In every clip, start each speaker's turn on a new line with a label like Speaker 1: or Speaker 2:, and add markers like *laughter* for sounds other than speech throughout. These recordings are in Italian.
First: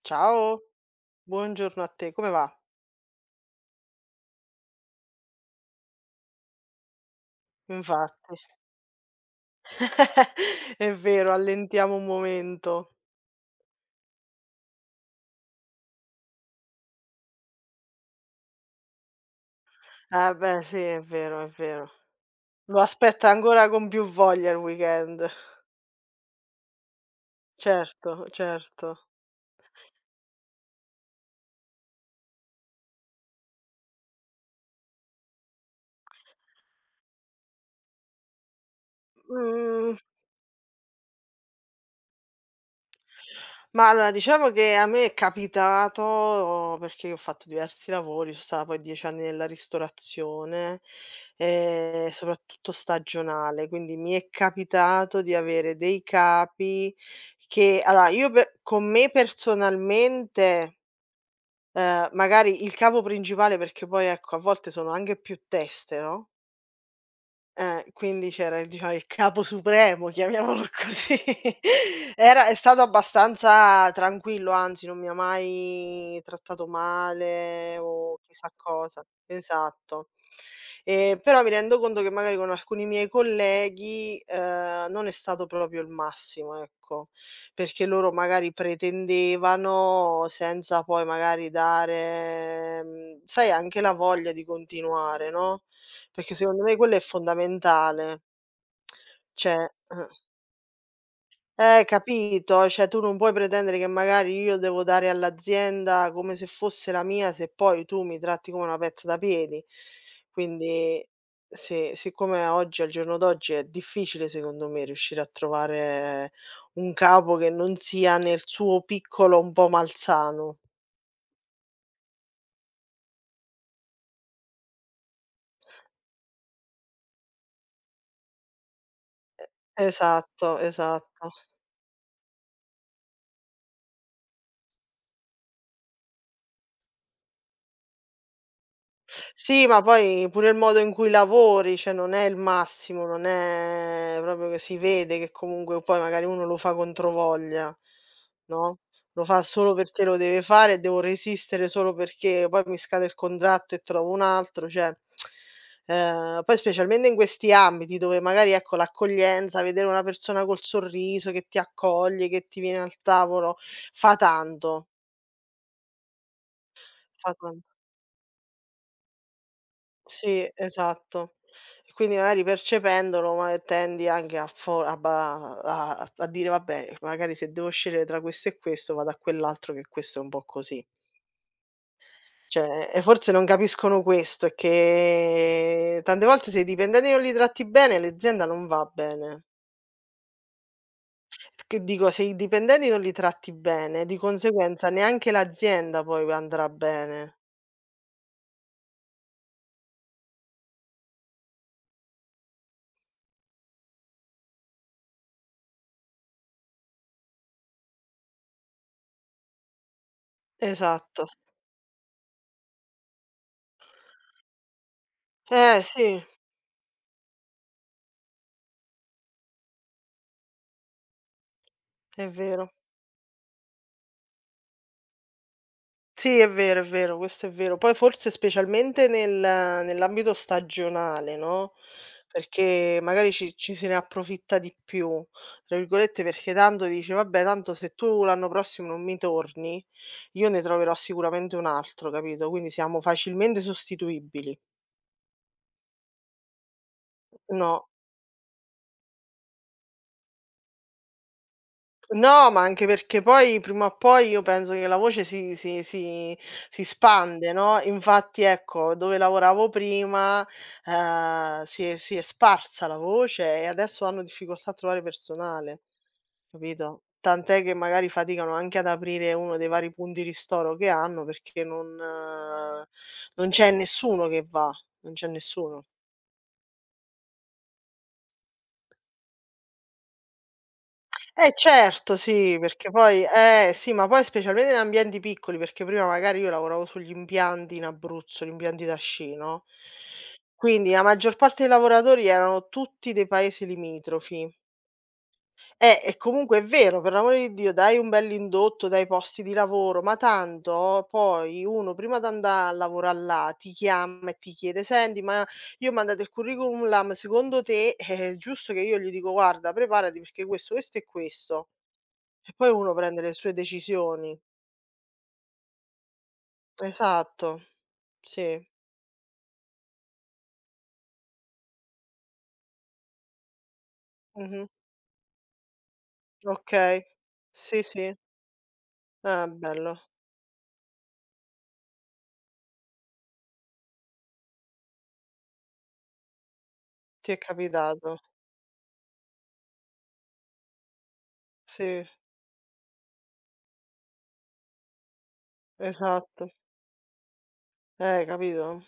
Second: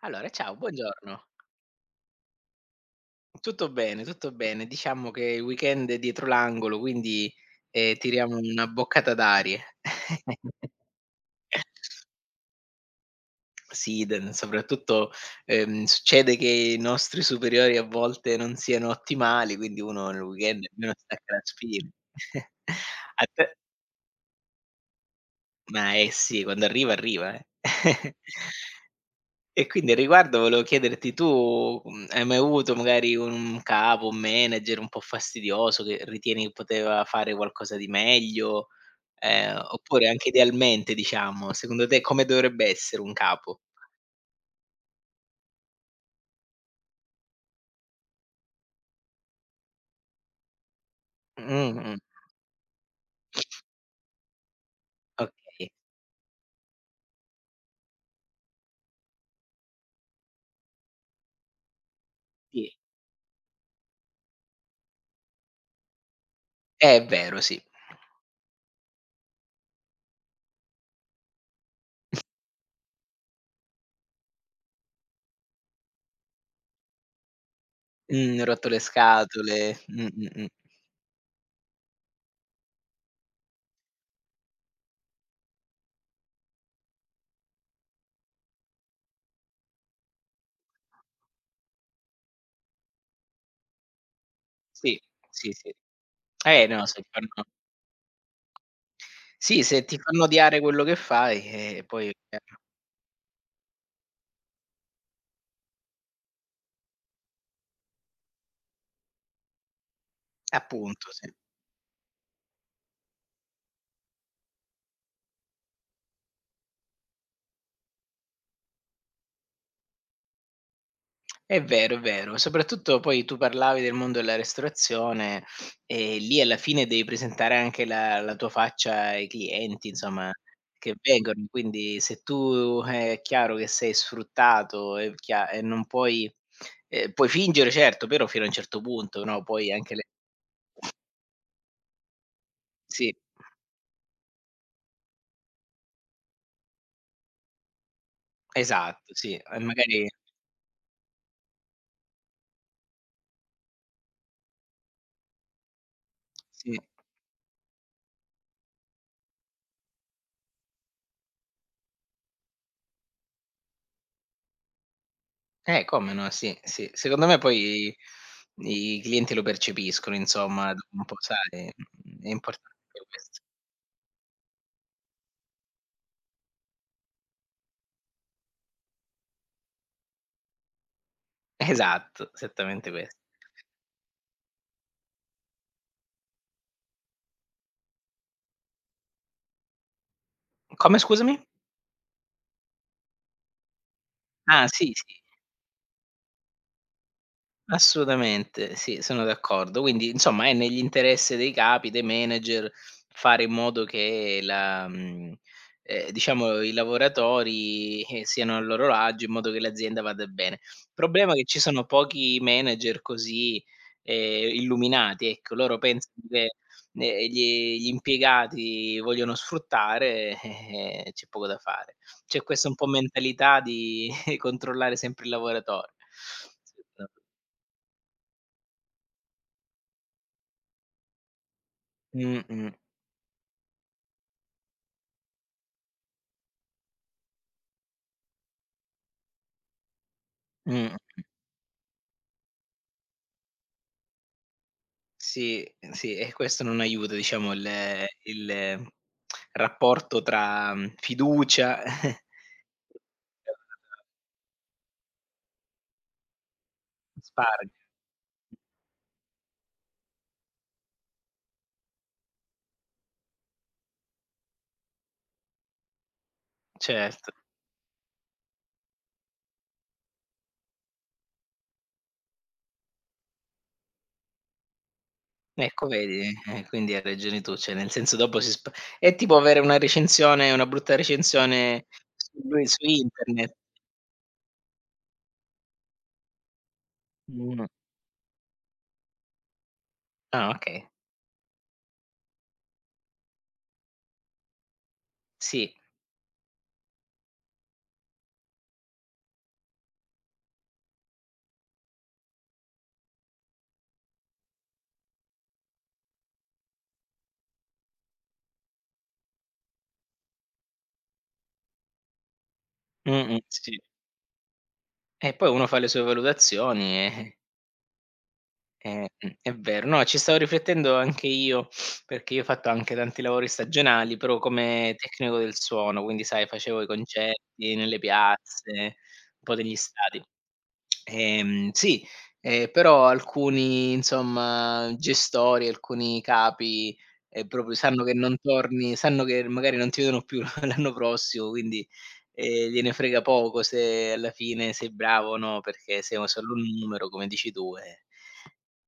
Speaker 1: Allora, ciao,
Speaker 2: Ciao,
Speaker 1: buongiorno.
Speaker 2: buongiorno a te, come va?
Speaker 1: Tutto bene, tutto bene. Diciamo che il weekend è dietro l'angolo, quindi, tiriamo
Speaker 2: Infatti.
Speaker 1: una boccata d'aria. *laughs*
Speaker 2: *laughs* È vero, allentiamo un momento.
Speaker 1: Sì, d soprattutto, succede che i nostri superiori a volte non siano ottimali, quindi uno nel
Speaker 2: Eh beh,
Speaker 1: weekend
Speaker 2: sì,
Speaker 1: almeno
Speaker 2: è
Speaker 1: stacca la
Speaker 2: vero, è
Speaker 1: spina.
Speaker 2: vero.
Speaker 1: *laughs*
Speaker 2: Lo
Speaker 1: A
Speaker 2: aspetta
Speaker 1: te
Speaker 2: ancora con più voglia il weekend.
Speaker 1: ma eh sì, quando arriva, arriva, eh.
Speaker 2: Certo,
Speaker 1: *laughs*
Speaker 2: certo.
Speaker 1: E quindi a riguardo volevo chiederti hai mai avuto magari un capo, un manager un po' fastidioso che ritieni che poteva fare qualcosa di meglio?
Speaker 2: Mh.
Speaker 1: Oppure anche idealmente diciamo, secondo te come dovrebbe essere un capo?
Speaker 2: Ma allora, diciamo che a me è capitato, perché io ho fatto diversi lavori, sono stata poi 10 anni nella ristorazione,
Speaker 1: Mh-mh.
Speaker 2: soprattutto stagionale, quindi mi è capitato di
Speaker 1: Okay,
Speaker 2: avere dei capi che allora io pe con me personalmente, magari il
Speaker 1: sì.
Speaker 2: capo principale perché poi ecco a volte sono anche più teste, no?
Speaker 1: È vero sì.
Speaker 2: Quindi c'era il diciamo il capo supremo, chiamiamolo così. *laughs* Era è stato abbastanza tranquillo, anzi non mi ha mai trattato male o chissà
Speaker 1: Rotto le
Speaker 2: cosa.
Speaker 1: scatole.
Speaker 2: Esatto. Però mi rendo conto che magari con alcuni miei colleghi, non è stato proprio il massimo, ecco, perché loro magari pretendevano senza poi magari dare, mhmm, sai anche la voglia di
Speaker 1: Sì,
Speaker 2: continuare,
Speaker 1: sì,
Speaker 2: no?
Speaker 1: sì.
Speaker 2: Perché secondo
Speaker 1: Eh
Speaker 2: me
Speaker 1: no,
Speaker 2: quello è
Speaker 1: se fanno
Speaker 2: fondamentale.
Speaker 1: sì,
Speaker 2: Cioè
Speaker 1: se ti
Speaker 2: eh,
Speaker 1: fanno odiare quello che fai, poi
Speaker 2: capito? Cioè tu non puoi pretendere che magari io devo dare all'azienda come se fosse la mia, se poi tu mi tratti come una pezza da piedi. Quindi
Speaker 1: appunto, sì.
Speaker 2: sì, siccome oggi al giorno d'oggi è difficile secondo me riuscire a trovare un capo che non sia nel suo piccolo un po' malsano.
Speaker 1: È vero, è vero. Soprattutto poi tu parlavi del mondo della ristorazione e lì alla fine devi presentare anche la tua faccia ai clienti, insomma,
Speaker 2: Esatto,
Speaker 1: che
Speaker 2: esatto.
Speaker 1: vengono. Quindi se tu è chiaro che sei sfruttato e chia e non puoi puoi fingere certo, però fino a un certo punto, no,
Speaker 2: Sì,
Speaker 1: poi
Speaker 2: ma
Speaker 1: anche le
Speaker 2: poi pure il modo in cui lavori, cioè non è il massimo,
Speaker 1: sì,
Speaker 2: non è proprio che si vede che comunque poi magari uno lo fa controvoglia, no,
Speaker 1: esatto,
Speaker 2: lo
Speaker 1: sì,
Speaker 2: fa
Speaker 1: e
Speaker 2: solo perché
Speaker 1: magari
Speaker 2: lo deve fare e devo resistere solo perché poi mi scade il contratto e trovo un altro, cioè poi
Speaker 1: sì.
Speaker 2: specialmente in questi ambiti dove magari, ecco, l'accoglienza, vedere una persona col sorriso che ti accoglie, che ti viene al tavolo, fa tanto,
Speaker 1: Come no, sì, sì. Secondo
Speaker 2: fa
Speaker 1: me
Speaker 2: tan
Speaker 1: poi i clienti lo percepiscono
Speaker 2: Sì,
Speaker 1: insomma dopo un po',
Speaker 2: esatto.
Speaker 1: sai,
Speaker 2: E quindi
Speaker 1: è
Speaker 2: magari
Speaker 1: importante
Speaker 2: percependolo,
Speaker 1: questo.
Speaker 2: ma tendi anche a fo a ba a a dire: "Vabbè, magari se devo scegliere tra questo e questo vado a quell'altro che questo è un po' così".
Speaker 1: Esatto, esattamente
Speaker 2: Cioè, e
Speaker 1: questo.
Speaker 2: forse non capiscono questo, è che tante volte se i dipendenti non li tratti bene, l'azienda non va bene.
Speaker 1: Come scusami?
Speaker 2: Che dico, se i dipendenti non li tratti bene, di
Speaker 1: Ah,
Speaker 2: conseguenza
Speaker 1: sì, sì.
Speaker 2: neanche l'azienda poi andrà bene.
Speaker 1: Assolutamente, sì, sono d'accordo. Quindi, insomma, è negli interesse dei capi, dei manager, fare in modo che diciamo i lavoratori, siano a loro agio, in modo che l'azienda vada bene. Il
Speaker 2: Esatto.
Speaker 1: problema è che ci sono pochi manager così, illuminati, ecco. Loro
Speaker 2: Eh sì,
Speaker 1: pensano che, ehm, gli impiegati vogliono sfruttare, c'è poco da fare.
Speaker 2: è
Speaker 1: C'è questa
Speaker 2: vero.
Speaker 1: un po' mentalità di *laughs* controllare sempre il lavoratore.
Speaker 2: Sì, è vero, questo è vero. Poi forse specialmente nell'ambito stagionale, no,
Speaker 1: Mh-mh,
Speaker 2: perché magari ci se ne approfitta di più, tra virgolette, perché tanto dice: "Vabbè, tanto se tu l'anno prossimo non mi torni, io ne troverò
Speaker 1: mh.
Speaker 2: sicuramente un altro", capito, quindi siamo facilmente sostituibili.
Speaker 1: Sì, sì, e questo non aiuta diciamo
Speaker 2: No.
Speaker 1: il rapporto tra, fiducia. *laughs*
Speaker 2: No, ma anche perché poi prima o
Speaker 1: *unintelligible*
Speaker 2: poi io penso che la voce si spande,
Speaker 1: Risparmio,
Speaker 2: no, infatti ecco, dove lavoravo prima, si è sparsa la voce e adesso hanno difficoltà a trovare personale, capito?
Speaker 1: certo.
Speaker 2: Tant'è che magari faticano anche ad aprire uno dei vari punti ristoro che hanno perché non c'è nessuno che va, non c'è nessuno.
Speaker 1: Ecco vedi, quindi hai ragione tu, cioè nel senso dopo si spa è tipo avere una brutta
Speaker 2: Eh
Speaker 1: recensione
Speaker 2: certo, sì,
Speaker 1: su
Speaker 2: perché poi
Speaker 1: internet.
Speaker 2: eh sì, ma poi specialmente in ambienti piccoli, perché prima magari io lavoravo sugli
Speaker 1: Mh.
Speaker 2: impianti in Abruzzo, gli impianti da sci, no,
Speaker 1: Ah okay,
Speaker 2: quindi la maggior parte dei lavoratori erano tutti dei paesi limitrofi.
Speaker 1: sì.
Speaker 2: E comunque è vero, per l'amore di Dio, dai un bell'indotto, dai posti di lavoro, ma tanto poi uno prima d'andà a lavora là ti chiama e ti chiede: "Senti, ma io ho mandato il curriculum là, ma secondo te è giusto che io". Gli dico: "Guarda, preparati perché questo e questo". E poi uno prende le
Speaker 1: Mh-mh,
Speaker 2: sue
Speaker 1: sì.
Speaker 2: decisioni.
Speaker 1: E poi uno fa le sue valutazioni e
Speaker 2: Esatto. Sì.
Speaker 1: È vero. No, ci stavo riflettendo anche io, perché io ho fatto anche tanti lavori stagionali, però
Speaker 2: Mh-mh.
Speaker 1: come tecnico del suono, quindi sai facevo i
Speaker 2: Okay.
Speaker 1: concerti
Speaker 2: Sì,
Speaker 1: nelle
Speaker 2: sì.
Speaker 1: piazze, un
Speaker 2: Ah,
Speaker 1: po' degli
Speaker 2: bello.
Speaker 1: stadi. Sì, però alcuni insomma gestori, alcuni capi,
Speaker 2: Ti è
Speaker 1: proprio sanno che
Speaker 2: capitato.
Speaker 1: non torni, sanno che magari non ti vedono più *laughs* l'anno prossimo, quindi,
Speaker 2: Sì,
Speaker 1: gliene frega poco se alla fine sei bravo o no, perché sei o
Speaker 2: esatto.
Speaker 1: solo un numero come dici tu, eh.
Speaker 2: Capito?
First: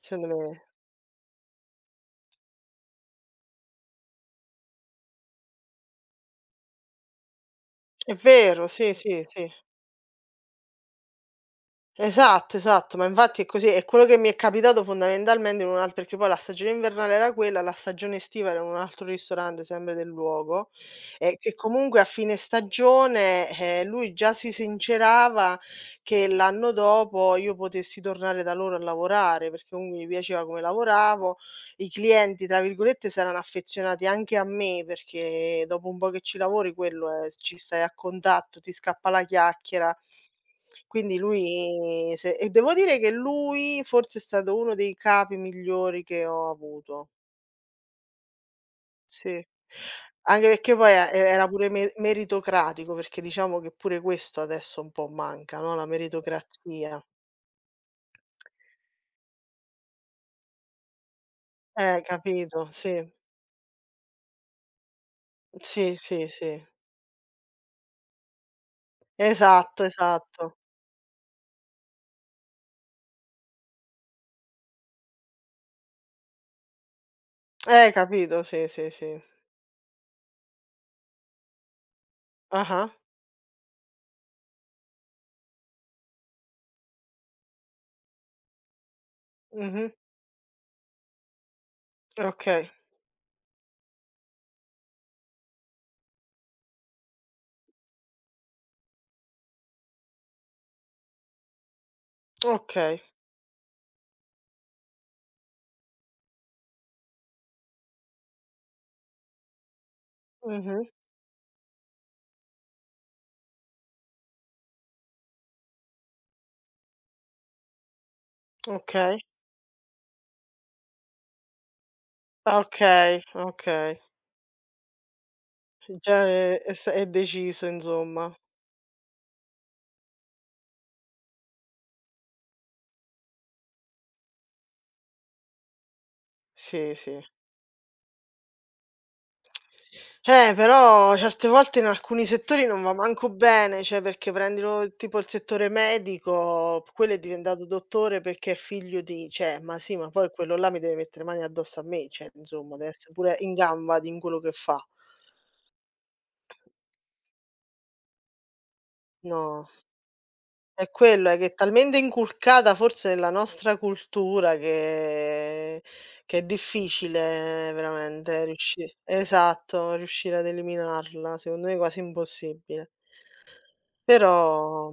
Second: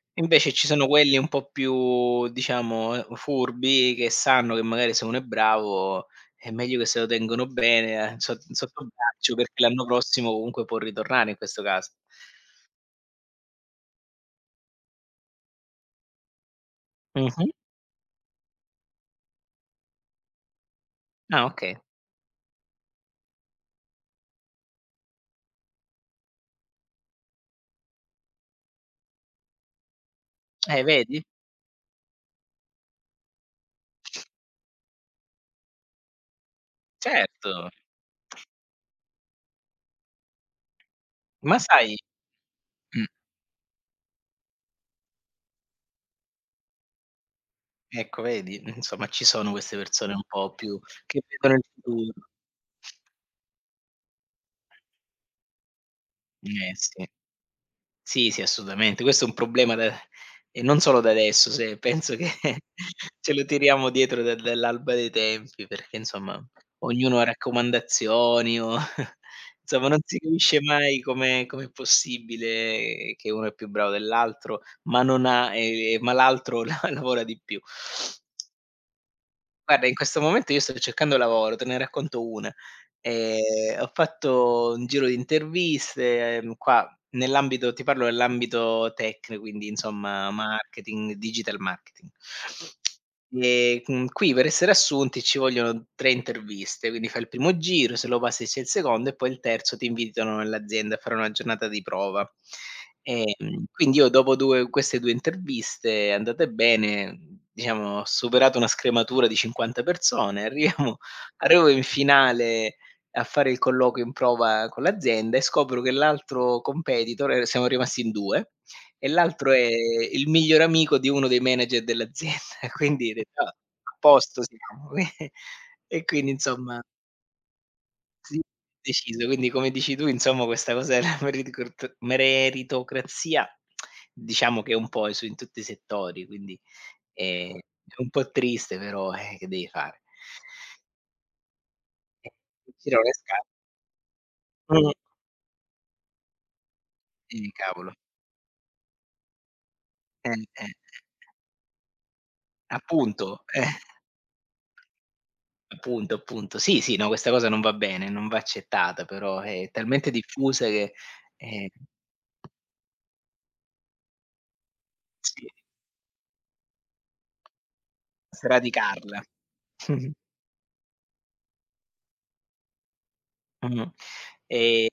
Speaker 2: Secondo
Speaker 1: Invece
Speaker 2: me
Speaker 1: ci sono quelli un po' più, diciamo, furbi che sanno che magari se uno è bravo è meglio che se lo tengono bene,
Speaker 2: è vero,
Speaker 1: sotto
Speaker 2: sì, sì,
Speaker 1: braccio,
Speaker 2: sì.
Speaker 1: perché l'anno prossimo comunque può ritornare in questo caso.
Speaker 2: Esatto, esatto, ma infatti è così. È quello che mi è capitato fondamentalmente in un alt perché poi la stagione invernale era
Speaker 1: Mh-mh.
Speaker 2: quella, la stagione estiva era in un altro ristorante, sempre del luogo, e
Speaker 1: Ah
Speaker 2: che
Speaker 1: okay.
Speaker 2: comunque a fine stagione, lui già si sincerava che l'anno dopo io potessi tornare da loro a lavorare, perché comunque gli piaceva come
Speaker 1: Vedi?
Speaker 2: lavoravo. I "clienti" tra virgolette s'erano affezionati anche a me, perché dopo un po' che ci lavori quello è ci
Speaker 1: Certo.
Speaker 2: stai a contatto, ti scappa la chiacchiera. Quindi
Speaker 1: Ma sai,
Speaker 2: lui se e devo dire
Speaker 1: mh,
Speaker 2: che lui forse è stato uno dei capi migliori che ho avuto.
Speaker 1: ecco vedi, insomma ci
Speaker 2: Sì.
Speaker 1: sono queste persone un
Speaker 2: Anche
Speaker 1: po'
Speaker 2: perché
Speaker 1: più
Speaker 2: poi e
Speaker 1: che
Speaker 2: era
Speaker 1: vedono il
Speaker 2: pure me
Speaker 1: futuro.
Speaker 2: meritocratico, perché diciamo che pure questo adesso un po' manca, no, la
Speaker 1: Eh
Speaker 2: meritocrazia.
Speaker 1: sì. Sì, sì, assolutamente. Questo è un problema da e non solo da adesso, se penso che *laughs*
Speaker 2: Capito, sì.
Speaker 1: ce lo tiriamo dietro da dall'alba dei tempi, perché
Speaker 2: Sì, sì,
Speaker 1: insomma
Speaker 2: sì.
Speaker 1: ognuno ha raccomandazioni o *laughs*
Speaker 2: Esatto,
Speaker 1: insomma non si
Speaker 2: esatto.
Speaker 1: capisce mai come com'è possibile che uno è più bravo dell'altro, ma non ha ma l'altro *laughs* la lavora di più.
Speaker 2: Capito, sì, sì, sì.
Speaker 1: Guarda, in questo momento io sto cercando lavoro, te ne racconto una.
Speaker 2: Ah-ah.
Speaker 1: Ho fatto un giro di interviste, qua Nell'ambito ti parlo dell'ambito tech, quindi
Speaker 2: Mh-mh.
Speaker 1: insomma marketing, digital marketing.
Speaker 2: Okay,
Speaker 1: Mhmm, qui per essere assunti ci vogliono tre interviste, quindi fai il primo giro, se lo passi c'è il secondo e poi il terzo ti invitano nell'azienda a fare una giornata di prova.
Speaker 2: okay.
Speaker 1: Quindi io dopo 2 queste due interviste andate bene, diciamo ho superato una scrematura di 50 persone, *laughs*
Speaker 2: Mh-mh.
Speaker 1: arriviamo arrivo in finale a fare il colloquio in prova con l'azienda e scopro che l'altro competitor, e siamo rimasti in due, e
Speaker 2: Okay.
Speaker 1: l'altro è il miglior amico di uno dei manager dell'azienda.
Speaker 2: Ah,
Speaker 1: *laughs* Quindi ho
Speaker 2: okay,
Speaker 1: detto: "Ah, a
Speaker 2: okay.
Speaker 1: posto siamo". *laughs* E
Speaker 2: Già
Speaker 1: quindi
Speaker 2: è è
Speaker 1: insomma
Speaker 2: s è deciso insomma.
Speaker 1: sì, deciso. Quindi come dici tu insomma questa cosa della *laughs* meritocrat meritocrazia, diciamo che è un po' su in tutti i settori, quindi
Speaker 2: Sì, sì.
Speaker 1: è è un po' triste, però, che devi fare?
Speaker 2: Però certe volte in alcuni settori
Speaker 1: Ti
Speaker 2: non va
Speaker 1: tirano le
Speaker 2: manco
Speaker 1: sca
Speaker 2: bene, cioè perché
Speaker 1: mh,
Speaker 2: prendilo tipo il settore medico, quello è diventato
Speaker 1: cavolo.
Speaker 2: dottore perché è figlio di cioè, ma sì, ma poi quello
Speaker 1: Eh.
Speaker 2: là mi deve mettere le mani addosso a me, cioè insomma deve essere pure
Speaker 1: Appunto,
Speaker 2: in gamba di in quello che fa.
Speaker 1: appunto, appunto. Sì, sì, no, questa cosa non va bene, non va accettata, però
Speaker 2: No.
Speaker 1: è talmente diffusa
Speaker 2: È
Speaker 1: che,
Speaker 2: quello, è che è
Speaker 1: ehm,
Speaker 2: talmente inculcata forse nella nostra cultura
Speaker 1: sì,
Speaker 2: che è difficile veramente riusci
Speaker 1: sradicarla.
Speaker 2: esatto,
Speaker 1: *laughs*
Speaker 2: riuscire ad eliminarla, secondo me è quasi impossibile.
Speaker 1: Mh-mh.
Speaker 2: Però
Speaker 1: Ehm,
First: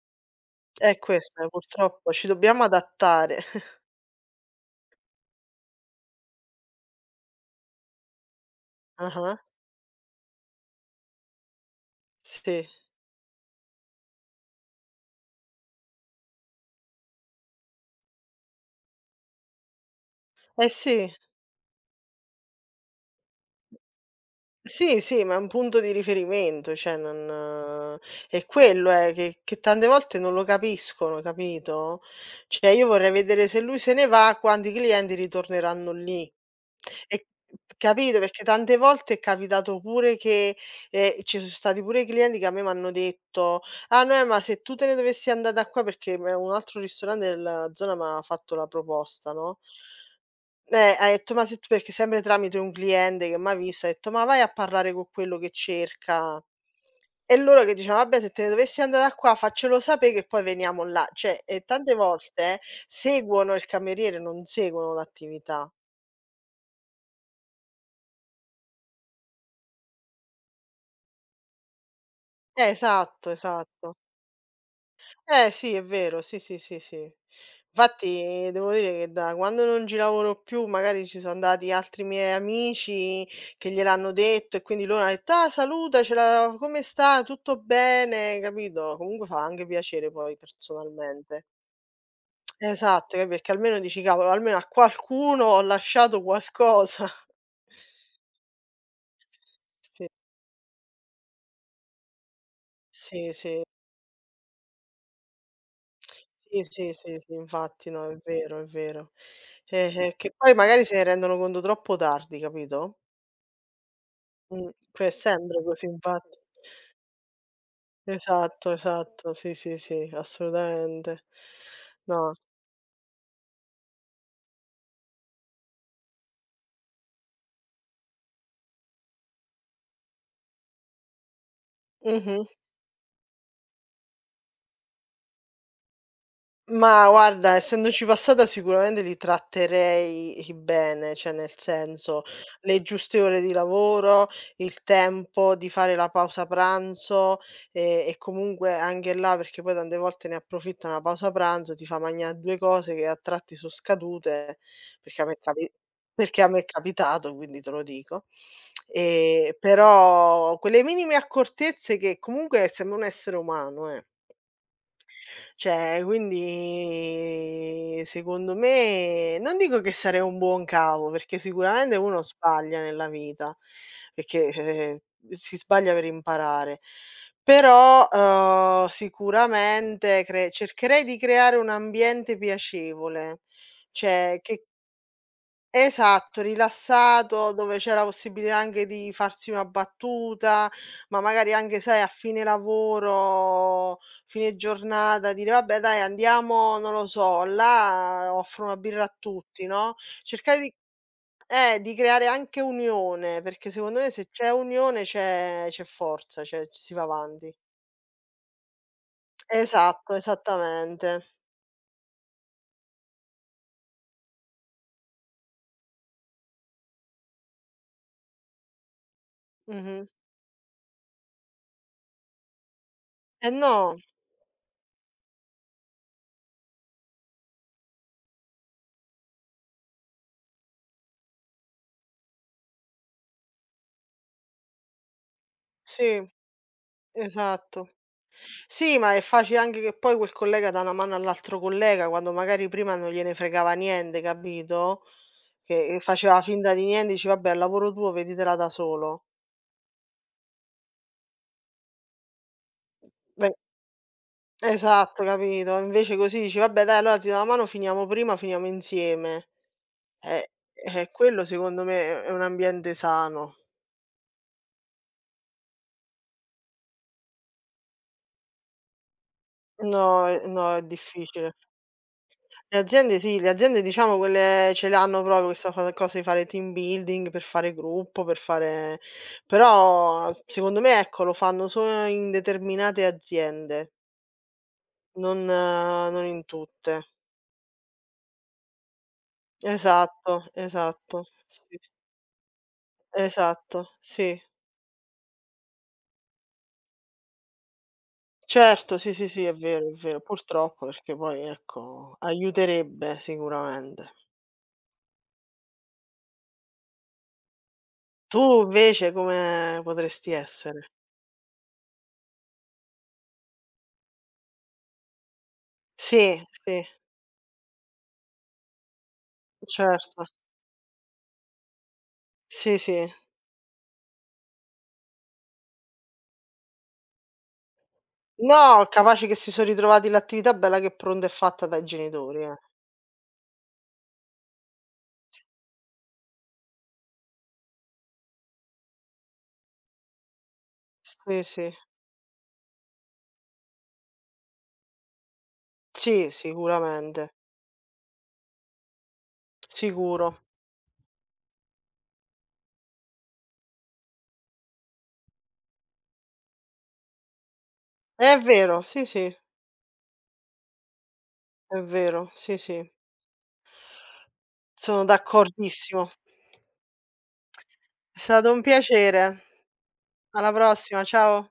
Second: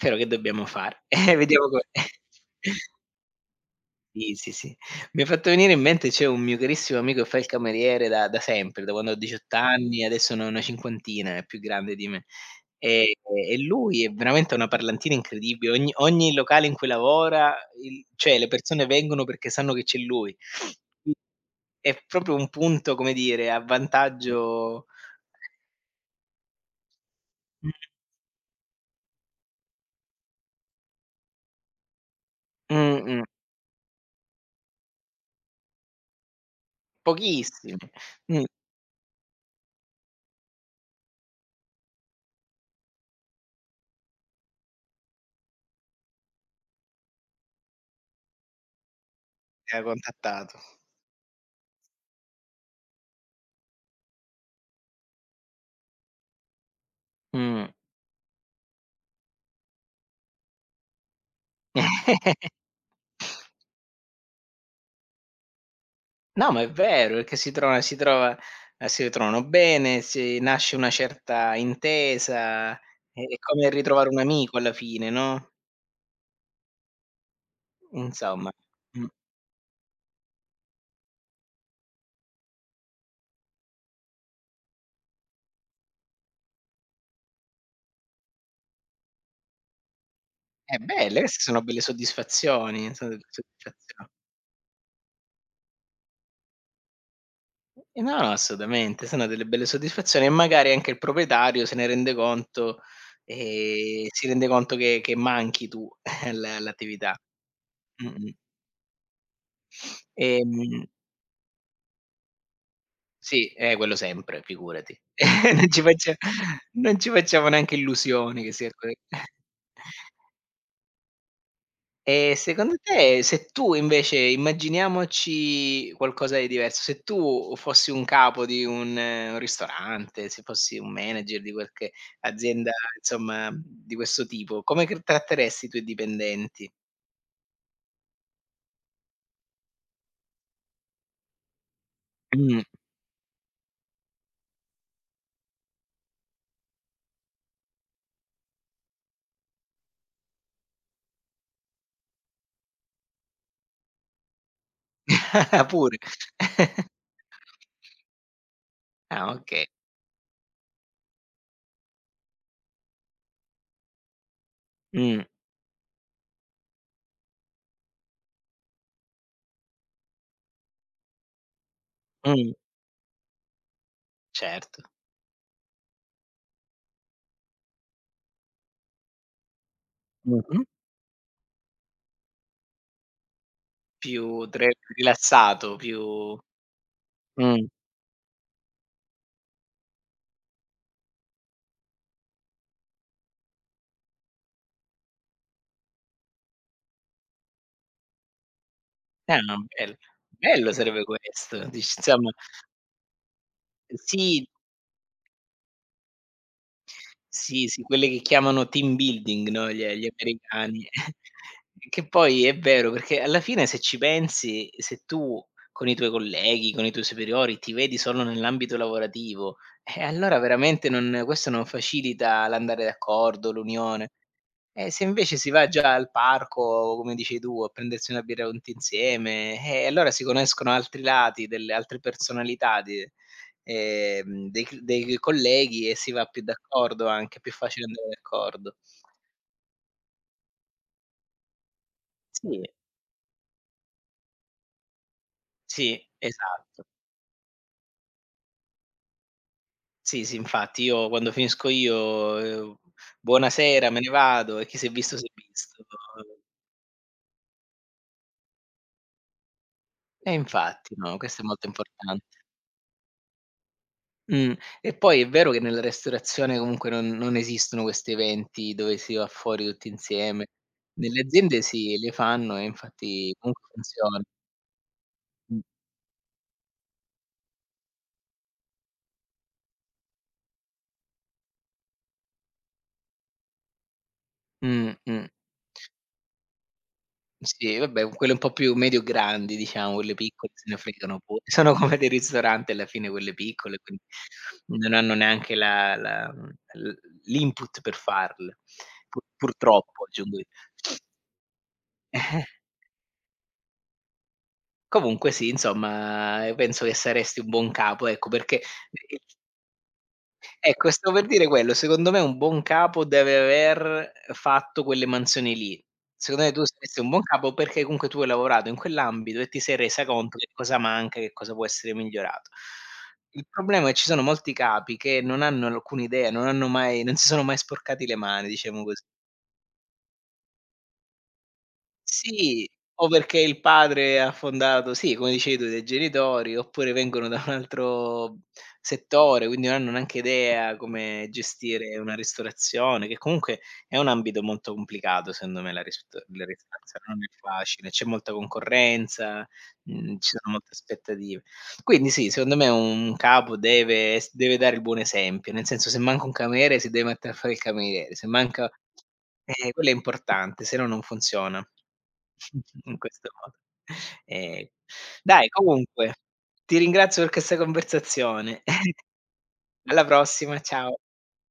Speaker 1: però che dobbiamo
Speaker 2: è
Speaker 1: fare? *laughs*
Speaker 2: questa
Speaker 1: Vediamo come.
Speaker 2: purtroppo, ci dobbiamo
Speaker 1: *laughs*
Speaker 2: adattare. *laughs*
Speaker 1: Sì, sì, sì. Mi hai fatto venire in mente, c'è un mio carissimo amico che fa il cameriere da sempre, da quando ho
Speaker 2: Ah-ah,
Speaker 1: 18 anni, adesso ne ho una cinquantina, è più grande di me.
Speaker 2: sì.
Speaker 1: Ehm, e lui è veramente una parlantina incredibile. Ogni locale in cui lavora, il cioè le persone vengono perché sanno che c'è lui.
Speaker 2: Eh sì.
Speaker 1: Qui è proprio un punto, come dire, a vantaggio.
Speaker 2: Sì, sì, ma è un punto di riferimento, cioè
Speaker 1: Mh,
Speaker 2: non è quello, che tante volte non lo capiscono, capito? Cioè io vorrei
Speaker 1: mh-mh,
Speaker 2: vedere se lui se ne va, quanti clienti ritorneranno lì. E
Speaker 1: pochissimi.
Speaker 2: capito, perché
Speaker 1: Mh,
Speaker 2: tante volte è capitato pure che, ci so' stati pure clienti che a me m'hanno detto: "Ah, no, ma se tu te ne dovessi andà da qua", perché me un altro ristorante della zona m'ha fatto la proposta, no?
Speaker 1: che ha contattato.
Speaker 2: Hai detto: "Ma se tu", perché sempre tramite un cliente che m'ha visto, ha detto: "Ma vai a parlare co' quello che cerca". E loro
Speaker 1: Mh.
Speaker 2: che dicevano: "Vabbè, se te ne dovessi andà da qua faccelo sapè che poi veniamo là". Cioè, e tante
Speaker 1: *laughs*
Speaker 2: volte seguono il cameriere, non seguono l'attività.
Speaker 1: No, ma è vero, perché si trovano bene, si nasce una certa intesa, è
Speaker 2: Esatto,
Speaker 1: è come
Speaker 2: esatto.
Speaker 1: ritrovare un amico alla fine,
Speaker 2: Eh
Speaker 1: no,
Speaker 2: sì, è vero, sì, sì, sì, sì.
Speaker 1: insomma.
Speaker 2: Infatti devo dire
Speaker 1: Mh,
Speaker 2: che da quando non ci lavoro più, magari ci sono andati altri miei amici che gliel'hanno detto e quindi loro hanno detto: "Ah salutacela, come sta? Tutto bene?" Capito? Comunque fa anche piacere poi
Speaker 1: è belle, queste
Speaker 2: personalmente.
Speaker 1: sono belle soddisfazioni, sono
Speaker 2: Esatto,
Speaker 1: delle
Speaker 2: perché almeno dici:
Speaker 1: soddisfazio
Speaker 2: "Cavolo, almeno a qualcuno ho lasciato qualcosa". *laughs*
Speaker 1: no, no, assolutamente, sono delle belle
Speaker 2: Sì,
Speaker 1: soddisfazioni e magari anche il proprietario se ne rende conto,
Speaker 2: sì, sì.
Speaker 1: si rende conto che manchi tu *laughs*
Speaker 2: Sì, sì,
Speaker 1: l'attività.
Speaker 2: sì, sì, infatti, no, è
Speaker 1: Mh-mh.
Speaker 2: vero, è vero. Che poi magari
Speaker 1: Ehm
Speaker 2: se ne rendono conto troppo tardi, capito?
Speaker 1: Sì, quello sempre, figurati.
Speaker 2: Que è
Speaker 1: *laughs*
Speaker 2: sempre
Speaker 1: Non ci
Speaker 2: così
Speaker 1: faccia
Speaker 2: infatti.
Speaker 1: non ci facciamo neanche illusioni che sia
Speaker 2: Esatto,
Speaker 1: que
Speaker 2: esatto, sì, sì, sì, assolutamente. No.
Speaker 1: E secondo te, se tu invece immaginiamoci qualcosa di diverso, se tu fossi un capo di un ristorante, se fossi un manager di qualche
Speaker 2: Mh-mh.
Speaker 1: azienda, insomma, di questo tipo, come che tratteresti i tuoi dipendenti?
Speaker 2: Ma guarda, essendoci passata sicuramente li tratterei bene, cioè nel senso,
Speaker 1: Mh.
Speaker 2: le giuste ore di lavoro, il tempo di fare la pausa pranzo, e comunque anche là, perché poi tante volte ne approfittano la pausa pranzo, ti fa magnà 2 cose che a tratti so scadute, perché a me è
Speaker 1: *laughs*
Speaker 2: capi
Speaker 1: Pure.
Speaker 2: perché a me è
Speaker 1: *laughs*
Speaker 2: capitato, quindi te lo dico.
Speaker 1: Ah, okay.
Speaker 2: Però quelle minime accortezze che comunque sembra un essere umano, eh.
Speaker 1: Mh,
Speaker 2: Cioè, quindi secondo me non dico che sarei un buon cavo, perché sicuramente uno
Speaker 1: mh,
Speaker 2: sbaglia nella vita, perché,
Speaker 1: certo.
Speaker 2: si sbaglia per imparare, però, sicuramente cre
Speaker 1: Mh-mh.
Speaker 2: cercherei di creare un ambiente piacevole, cioè
Speaker 1: Più
Speaker 2: che
Speaker 1: tre rilassato, più
Speaker 2: Esatto, rilassato,
Speaker 1: Mh.
Speaker 2: dove c'è la possibilità anche di farsi una battuta, ma magari anche, sai, a fine lavoro, fine giornata, dire: "Vabbè dai andiamo, non lo so, là offro una birra a
Speaker 1: Ma
Speaker 2: tutti", no,
Speaker 1: bello.
Speaker 2: cercare
Speaker 1: Bello sarebbe questo. Dici
Speaker 2: di creare
Speaker 1: insomma
Speaker 2: anche unione, perché secondo me se
Speaker 1: sì,
Speaker 2: c'è unione c'è forza, cioè ci si va avanti.
Speaker 1: sì, sì, quelle che chiamano team building, no, gli
Speaker 2: Esatto,
Speaker 1: americani.
Speaker 2: esattamente.
Speaker 1: *laughs* Che poi è vero, perché alla fine se ci pensi, se tu con i tuoi colleghi, con i tuoi superiori ti vedi solo nell'ambito lavorativo,
Speaker 2: Mh-mh.
Speaker 1: allora veramente non facilita l'andare d'accordo,
Speaker 2: Eh no,
Speaker 1: l'unione. Se invece si va già al parco, come dici tu, a prendersi una birra tutti insieme, allora si conoscono altri lati, delle altre personalità di dei c dei colleghi, e si
Speaker 2: sì.
Speaker 1: va più d'accordo anche, è più facile
Speaker 2: Esatto.
Speaker 1: andare d'accordo.
Speaker 2: Sì, ma è facile anche che poi quel collega dà una mano all'altro collega, quando
Speaker 1: Sì,
Speaker 2: magari prima non gliene fregava niente, capito? Che
Speaker 1: sì,
Speaker 2: che faceva finta
Speaker 1: esatto.
Speaker 2: di niente, dice: "Vabbè, è il lavoro tuo, veditela da solo".
Speaker 1: Sì, sì, infatti io quando finisco io:
Speaker 2: Beh
Speaker 1: "Buonasera, me ne vado", e chi si è visto
Speaker 2: esatto,
Speaker 1: si è
Speaker 2: capito?
Speaker 1: visto.
Speaker 2: Invece così dici: "Vabbè dai, allora ti do una mano, finiamo prima, finiamo insieme".
Speaker 1: E
Speaker 2: Eh,
Speaker 1: infatti, no, questo è
Speaker 2: quello
Speaker 1: molto
Speaker 2: secondo me
Speaker 1: importan
Speaker 2: è un ambiente sano.
Speaker 1: Mh. E poi è vero che nella ristorazione comunque non esistono questi eventi dove si va fuori tutti
Speaker 2: No,
Speaker 1: insieme.
Speaker 2: è no, è
Speaker 1: Nelle
Speaker 2: difficile.
Speaker 1: aziende sì, li fanno e
Speaker 2: Le aziende
Speaker 1: infatti
Speaker 2: sì, le
Speaker 1: comunque
Speaker 2: aziende diciamo
Speaker 1: funziona.
Speaker 2: quelle ce l'hanno proprio
Speaker 1: Mh.
Speaker 2: questa fa cosa di fare team building, per fare gruppo, per fare però secondo me ecco, lo fanno solo in determinate aziende,
Speaker 1: Mh, mh.
Speaker 2: non in tutte.
Speaker 1: Sì, vabbè, quelle un po' più medio grandi diciamo, quelle
Speaker 2: Esatto,
Speaker 1: piccole se ne fregano
Speaker 2: esatto.
Speaker 1: pure. *laughs* Sono
Speaker 2: Sì.
Speaker 1: come dei ristoranti alla fine quelle piccole,
Speaker 2: Esatto,
Speaker 1: quindi
Speaker 2: sì.
Speaker 1: non hanno neanche la la mhmm, l l'input per farle.
Speaker 2: Certo, sì,
Speaker 1: Pur
Speaker 2: sì, sì, è vero, è
Speaker 1: purtroppo
Speaker 2: vero.
Speaker 1: aggiungo io.
Speaker 2: Purtroppo perché poi ecco, aiuterebbe sicuramente.
Speaker 1: Comunque sì, insomma, penso che saresti un buon capo, ecco,
Speaker 2: Tu
Speaker 1: perché
Speaker 2: invece come potresti essere?
Speaker 1: ecco, stavo per dire quello, secondo me un buon capo deve aver fatto quelle mansioni lì.
Speaker 2: Sì,
Speaker 1: Secondo me tu
Speaker 2: sì,
Speaker 1: saresti un buon capo perché comunque tu hai lavorato in quell'ambito e ti sei resa
Speaker 2: certo.
Speaker 1: conto che cosa manca, che cosa può essere migliorato.
Speaker 2: Sì, sì.
Speaker 1: Il problema è che ci sono molti capi che non hanno alcuna idea, non si sono mai sporcati le mani, diciamo
Speaker 2: No,
Speaker 1: cos
Speaker 2: capace che si so' ritrovati l'attività bella che pronta e fatta dai genitori, eh.
Speaker 1: Sì, o perché il padre ha fondato, sì, come dicevi tu, dei genitori, oppure vengono da un altro settore, quindi non hanno neanche idea come
Speaker 2: Sì, sì.
Speaker 1: gestire una ristorazione, che comunque è un ambito molto complicato, secondo me
Speaker 2: Sì,
Speaker 1: la ristorazione, non
Speaker 2: sicuramente,
Speaker 1: è facile, c'è molta concorrenza,
Speaker 2: sicuro.
Speaker 1: ci sono molte aspettative. Quindi sì, secondo me un capo deve dare il buon esempio, nel senso se manca un cameriere si deve mettere a fare il cameriere, se
Speaker 2: È
Speaker 1: manca
Speaker 2: vero, sì, sì,
Speaker 1: quello è importante, se no non funziona.
Speaker 2: è vero, sì,
Speaker 1: *laughs*
Speaker 2: sì.
Speaker 1: In questo modo. Ehm,
Speaker 2: Sono
Speaker 1: dai
Speaker 2: d'accordissimo.
Speaker 1: comunque ti ringrazio per questa
Speaker 2: È stato
Speaker 1: conversazione.
Speaker 2: un
Speaker 1: *laughs*
Speaker 2: piacere.
Speaker 1: Alla
Speaker 2: Alla
Speaker 1: prossima, ciao.
Speaker 2: prossima, ciao.